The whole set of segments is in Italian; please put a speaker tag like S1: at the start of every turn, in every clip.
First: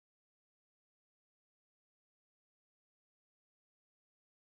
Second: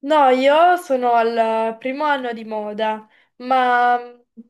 S1: No, io sono al primo anno di moda, ma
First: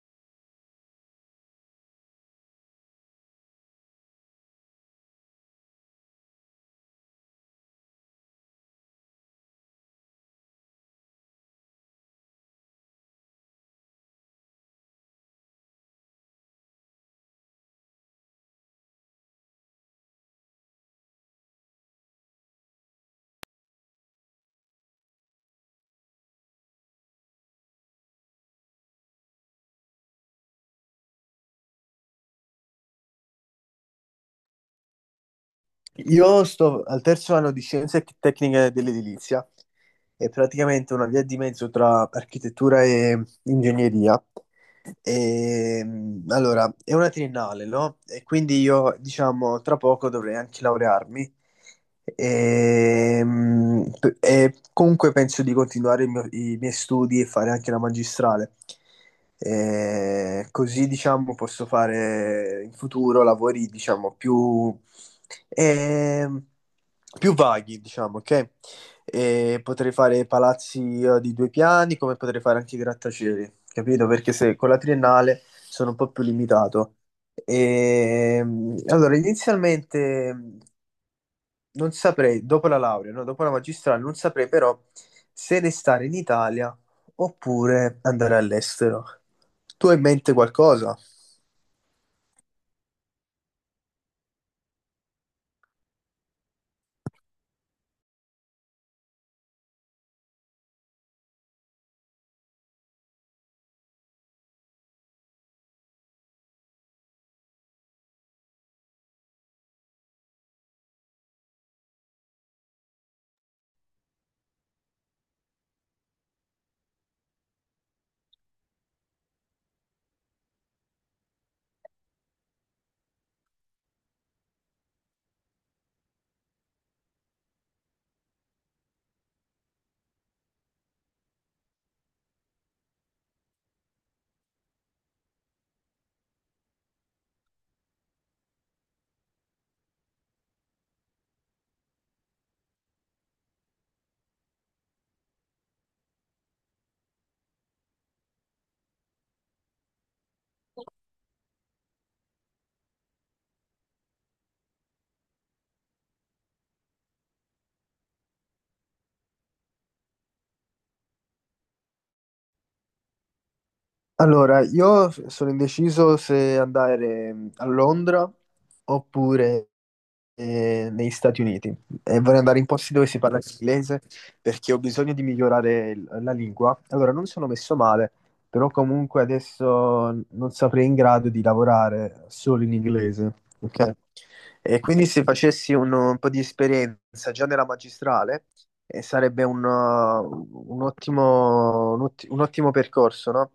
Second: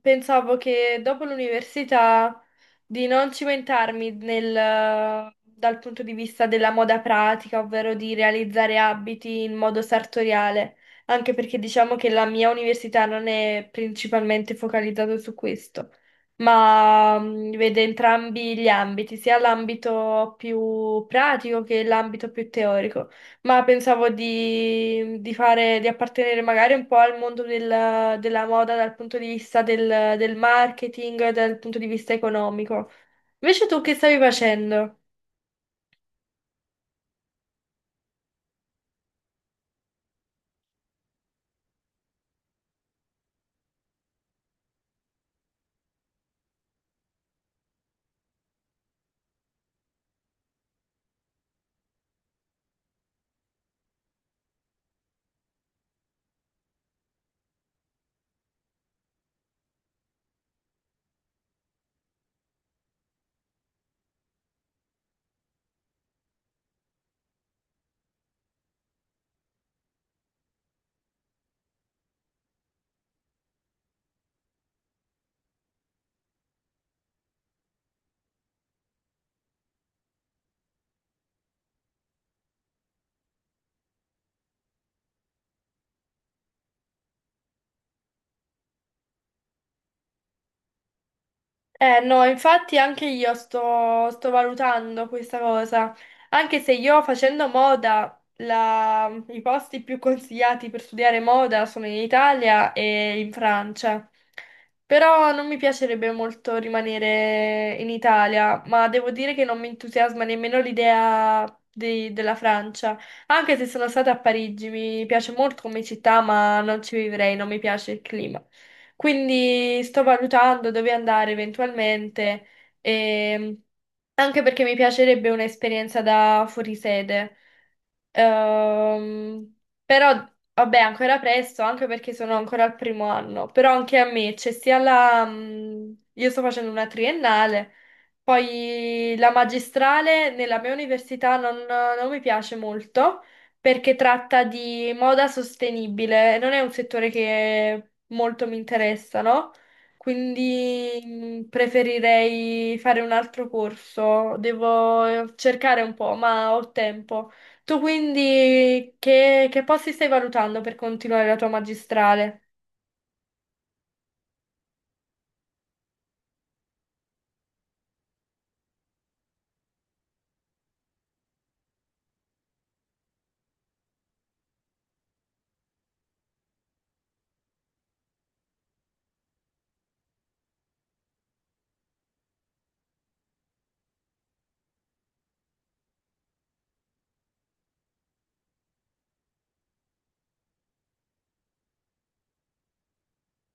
S1: pensavo che dopo l'università di non cimentarmi nel- dal punto di vista della moda pratica, ovvero di realizzare abiti in modo sartoriale, anche perché diciamo che la mia università non è principalmente focalizzata su questo, ma vede entrambi gli ambiti, sia l'ambito più pratico che l'ambito più teorico. Ma pensavo di appartenere magari un po' al mondo del- della moda dal punto di vista del marketing, dal punto di vista economico. Invece tu che stavi facendo?
S2: Io sto al terzo anno di Scienze Tecniche dell'Edilizia, è praticamente una via di mezzo tra architettura e ingegneria. Allora, è una triennale, no? E quindi io, diciamo, tra poco dovrei anche laurearmi. E comunque penso di continuare i miei studi e fare anche la magistrale. E così, diciamo, posso fare in futuro lavori, diciamo, ehm, più vaghi, diciamo, ok? E potrei fare palazzi di due piani, come potrei fare anche i grattacieli, capito? Perché se con la triennale sono un po' più limitato. E, allora, inizialmente non saprei, dopo la laurea, no, dopo la magistrale, non saprei però se restare in Italia oppure andare all'estero. Tu hai in mente qualcosa?
S1: Eh no, infatti anche io sto valutando questa cosa, anche se io facendo moda, la- i posti più consigliati per studiare moda sono in Italia e in Francia, però non mi piacerebbe molto rimanere in Italia, ma devo dire che non mi entusiasma nemmeno l'idea di- della Francia, anche se sono stata a Parigi, mi piace molto come città, ma non ci vivrei, non mi piace il clima. Quindi sto valutando dove andare eventualmente, ehm, anche perché mi piacerebbe un'esperienza da fuorisede. Ehm, però, vabbè, ancora presto, anche perché sono ancora al primo anno. Però anche a me c'è sia la... io sto facendo una triennale, poi la magistrale nella mia università non mi piace molto perché tratta di moda sostenibile e non è un settore che molto mi interessa, no? Quindi preferirei fare un altro corso. Devo cercare un po', ma ho tempo. Tu quindi che posti stai valutando per continuare la tua magistrale?
S2: Allora, io sono indeciso se andare a Londra oppure negli Stati Uniti, e vorrei andare in posti dove si parla inglese perché ho bisogno di migliorare la lingua. Allora, non sono messo male, però comunque adesso non sarei in grado di lavorare solo in inglese, ok? E quindi se facessi un po' di esperienza già nella magistrale, e sarebbe un ottimo, un ottimo percorso, no?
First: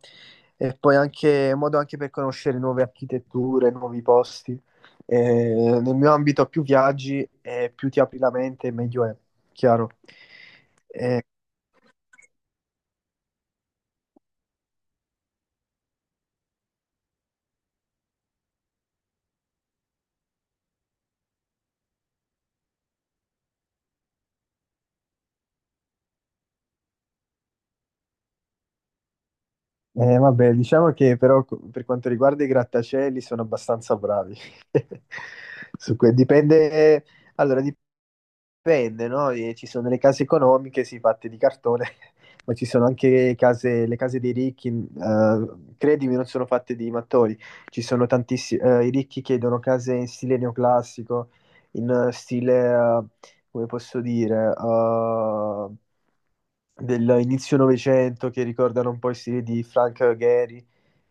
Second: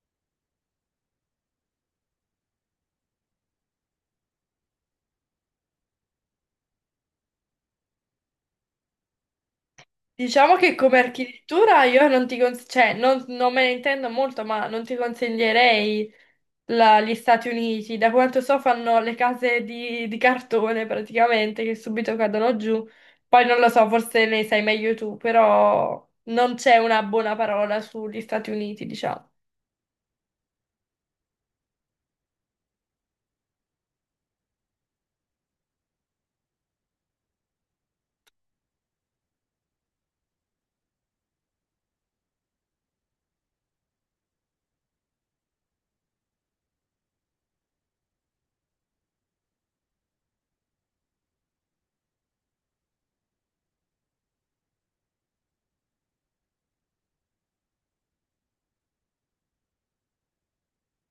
S2: E poi anche modo anche per conoscere nuove architetture, nuovi posti. Nel mio ambito più viaggi e più ti apri la mente, meglio è, chiaro.
S1: Diciamo che come
S2: Eh,
S1: architettura io non ti cons- cioè, non me ne intendo molto, ma non ti consiglierei la- gli Stati Uniti. Da quanto so fanno le case di cartone praticamente che subito cadono giù. Poi non lo so, forse ne sai meglio tu, però non c'è una buona parola sugli Stati Uniti, diciamo.
S2: Vabbè, diciamo che però per quanto riguarda i grattacieli sono abbastanza bravi. Dipende, allora, dipende, no? E ci sono le case economiche, sì, fatte di cartone, ma ci sono anche case, le case dei ricchi, credimi, non sono fatte di mattoni. Ci sono tantissimi, i ricchi chiedono case in stile neoclassico, in stile, come posso dire, dell'inizio Novecento, che ricordano un po' i stili di Frank Gehry.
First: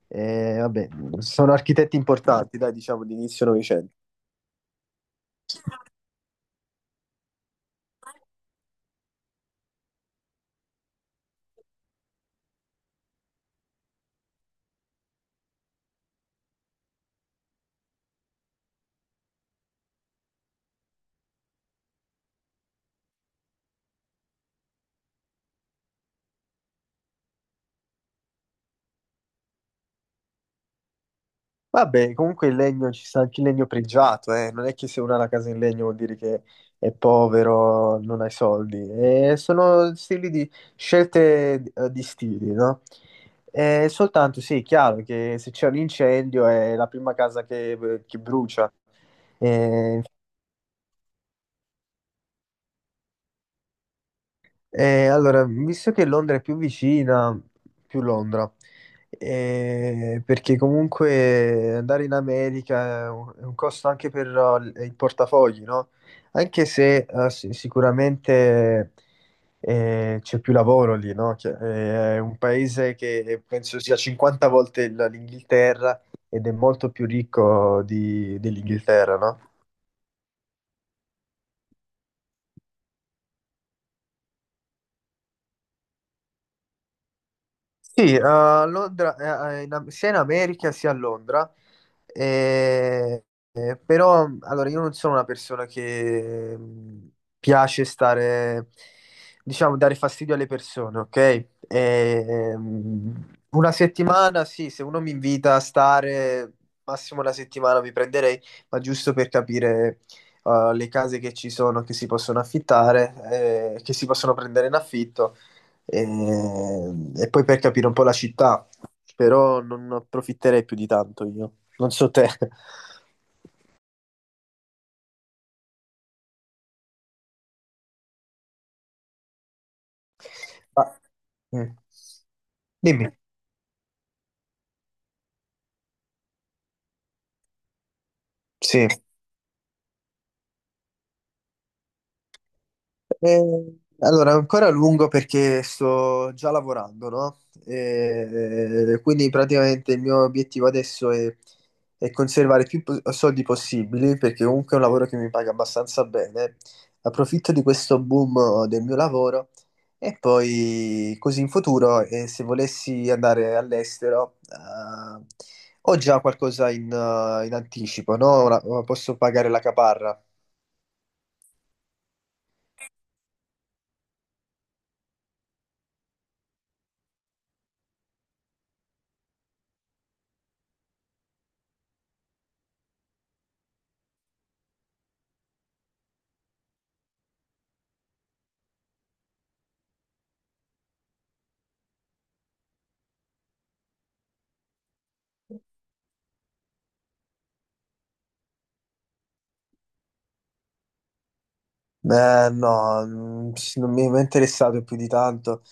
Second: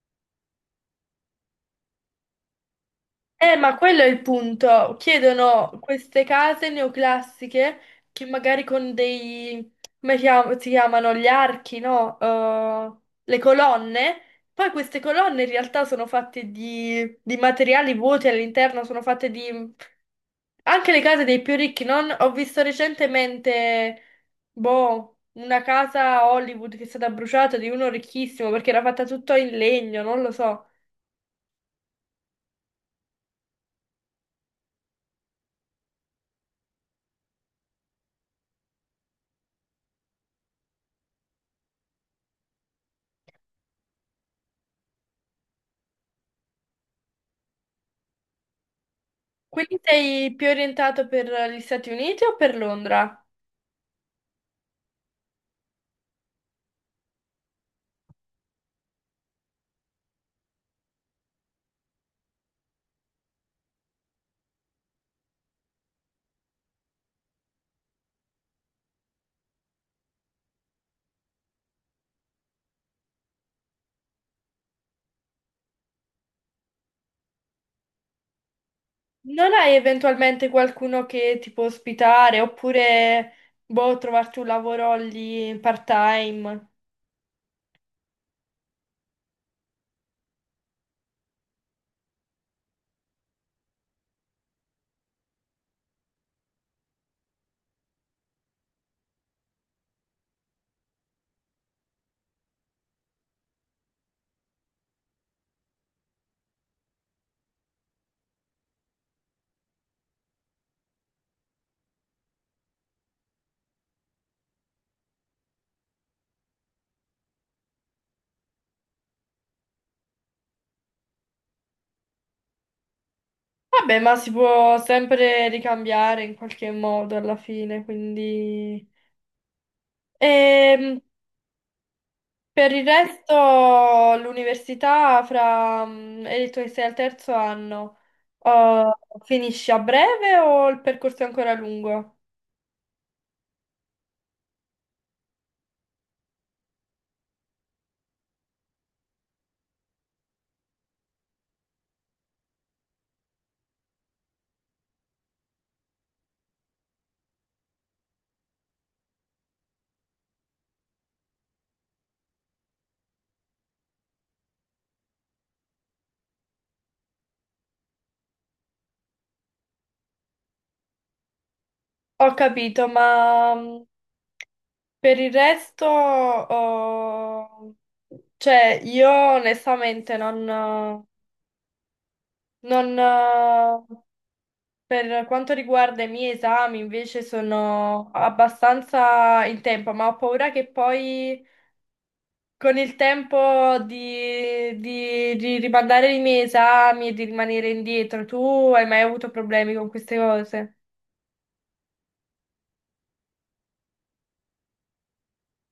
S2: E, vabbè, sono architetti importanti, dai, diciamo, di inizio
S1: Ma
S2: Novecento.
S1: quello è il punto. Chiedono queste case neoclassiche che magari con dei, come chiam- si chiamano, gli archi, no? Le colonne. Poi queste colonne in realtà sono fatte di materiali vuoti all'interno, sono fatte di... Anche le case dei più ricchi, non? Ho visto recentemente, boh, una casa a Hollywood che è stata bruciata di uno ricchissimo perché era fatta tutto in legno, non lo so.
S2: Vabbè, comunque il legno, ci sta anche il legno pregiato, eh. Non è che se uno ha la casa in legno vuol dire che è povero, non hai soldi. Sono stili di scelte, di stili, no? Soltanto sì, è chiaro che se c'è un incendio è la prima casa che brucia.
S1: Quindi
S2: Eh,
S1: sei più orientato per gli Stati Uniti o per Londra?
S2: allora, visto che Londra è più vicina, più Londra, perché comunque andare in America è è un costo anche per il portafogli, no? Anche se sicuramente c'è più lavoro lì, no? È un paese che penso sia 50 volte l'Inghilterra, ed è molto più ricco dell'Inghilterra, no?
S1: Non hai eventualmente qualcuno che ti può ospitare oppure, boh, trovarti un lavoro lì part-time?
S2: Sì, a Londra, in sia in America sia a Londra. Eh, Però allora io non sono una persona che piace stare, diciamo, dare fastidio alle persone, ok? Una settimana, sì, se uno mi invita a stare, massimo una settimana mi prenderei, ma giusto per capire le case che ci sono, che si possono affittare, che si possono prendere in affitto, e, e poi per capire un po' la città, però non approfitterei più di tanto io. Non so te.
S1: Vabbè, ma si può sempre ricambiare in qualche modo alla fine, quindi...
S2: Ma-
S1: Ehm,
S2: mm.
S1: per il
S2: Dimmi,
S1: resto, l'università fra... hai detto che sei al terzo anno,
S2: sì.
S1: oh, finisci a breve o il percorso è ancora lungo?
S2: Eh, allora, ancora a lungo perché sto già lavorando, no? Quindi praticamente il mio obiettivo adesso è conservare soldi possibili perché comunque è un lavoro che mi paga abbastanza bene. Approfitto di questo boom del mio lavoro, e poi così in futuro, se volessi andare all'estero, ho già qualcosa in, in anticipo, no? Ora posso pagare la caparra.
S1: Ho capito, ma... per il resto, oh, cioè, io onestamente non, non, per quanto riguarda i miei esami, invece sono abbastanza in tempo, ma ho paura che poi con il tempo di rimandare i miei esami e di rimanere indietro, tu hai mai avuto problemi con queste cose?
S2: Beh, no, mm, sì, non mi è mai interessato più di tanto,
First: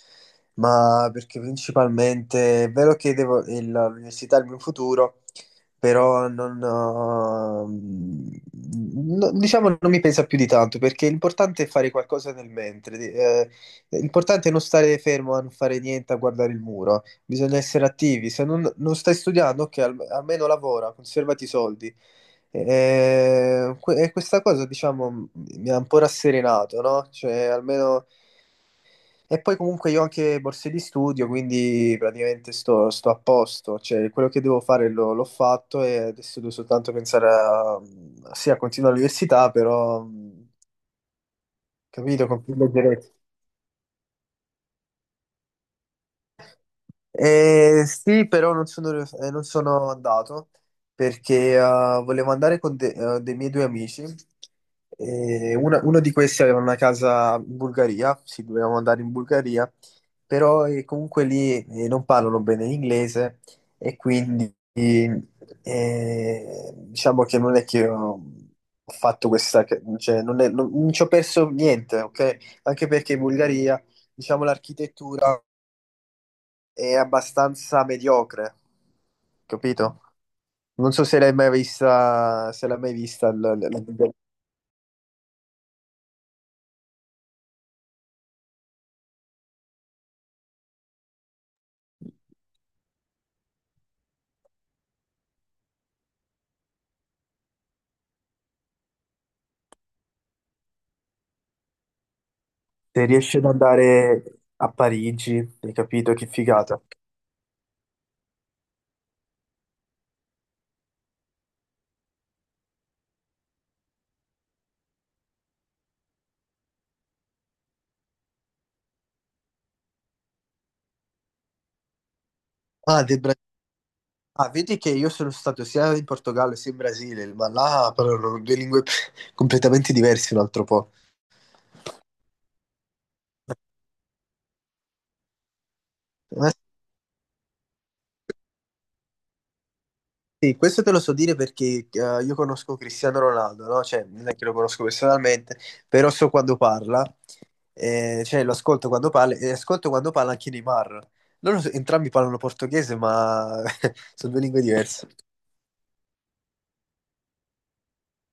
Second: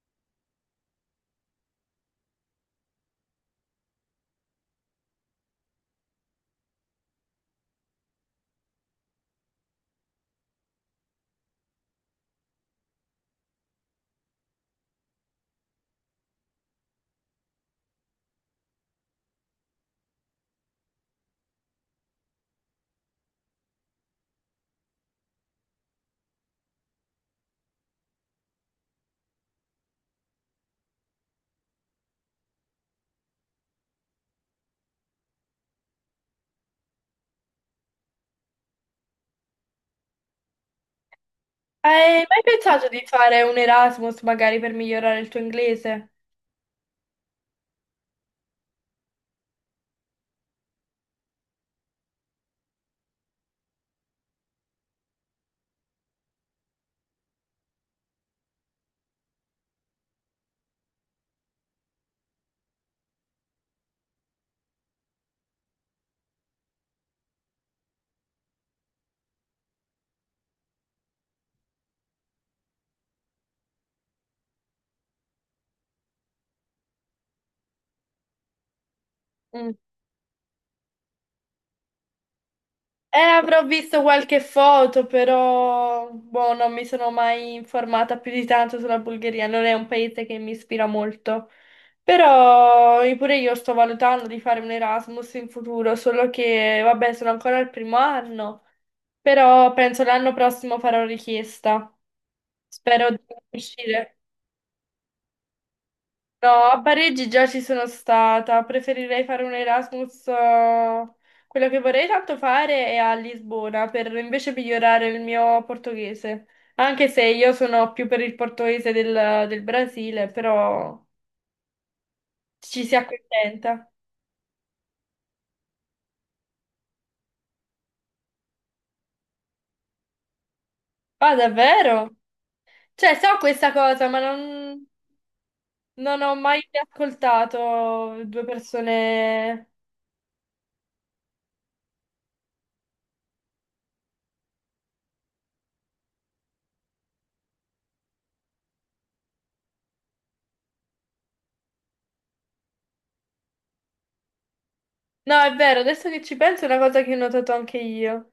S2: ma perché principalmente è vero che devo, l'università è il mio futuro, però non, mm, no- diciamo non mi pensa più di tanto, perché l'importante è fare qualcosa nel mentre, l'importante è non stare fermo a non fare niente, a guardare il muro, bisogna essere attivi, se non, non stai studiando, ok, almeno lavora, conservati i soldi. E questa cosa, diciamo, mi ha un po' rasserenato, no? Cioè, almeno... E poi comunque io ho anche borse di studio, quindi praticamente sto a posto. Cioè, quello che devo fare l'ho fatto e adesso devo soltanto pensare a... Sì, a continuare l'università, però... mh.
S1: Hai
S2: Capito?
S1: mai
S2: Con più
S1: pensato di
S2: leggerezza.
S1: fare un Erasmus magari per migliorare il tuo inglese?
S2: Sì, però non sono andato perché volevo andare con dei miei due amici. E uno di questi aveva una casa in Bulgaria, sì, dovevamo andare in Bulgaria, però comunque lì non parlano bene l'inglese, e quindi diciamo che non è che ho fatto questa, cioè non è- non- non ci ho perso niente, ok? Anche perché in Bulgaria, diciamo, l'architettura è abbastanza mediocre, capito? Non so se l'hai mai vista, se l'hai mai vista,
S1: Avrò visto
S2: la-
S1: qualche foto, però boh, non mi sono mai informata più di tanto sulla Bulgaria, non è un paese che mi ispira molto. Però pure io sto valutando di fare un Erasmus in futuro, solo che vabbè, sono ancora al primo anno, però penso l'anno prossimo farò richiesta.
S2: se
S1: Spero di
S2: riesci ad
S1: riuscire.
S2: andare a Parigi, hai capito? Che
S1: No, a
S2: figata.
S1: Parigi già ci sono stata, preferirei fare un Erasmus. Quello che vorrei tanto fare è a Lisbona per invece migliorare il mio portoghese, anche se io sono più per il portoghese del Brasile, però ci si
S2: Ah, del Bra-
S1: accontenta.
S2: ah, vedi che io sono stato sia in Portogallo sia in Brasile, ma là parlano due lingue completamente diverse un altro po'.
S1: Ah, davvero? Cioè, so questa cosa, ma non, non ho
S2: Eh,
S1: mai ascoltato due persone...
S2: sì, questo te lo so dire perché io conosco Cristiano Ronaldo, no? Cioè, non è che lo conosco personalmente, però so quando parla. E, cioè, lo ascolto quando parla, e ascolto quando parla anche Neymar. Entrambi parlano portoghese, ma sono due lingue diverse.
S1: No, è vero, adesso che ci penso è una cosa che ho notato anche io.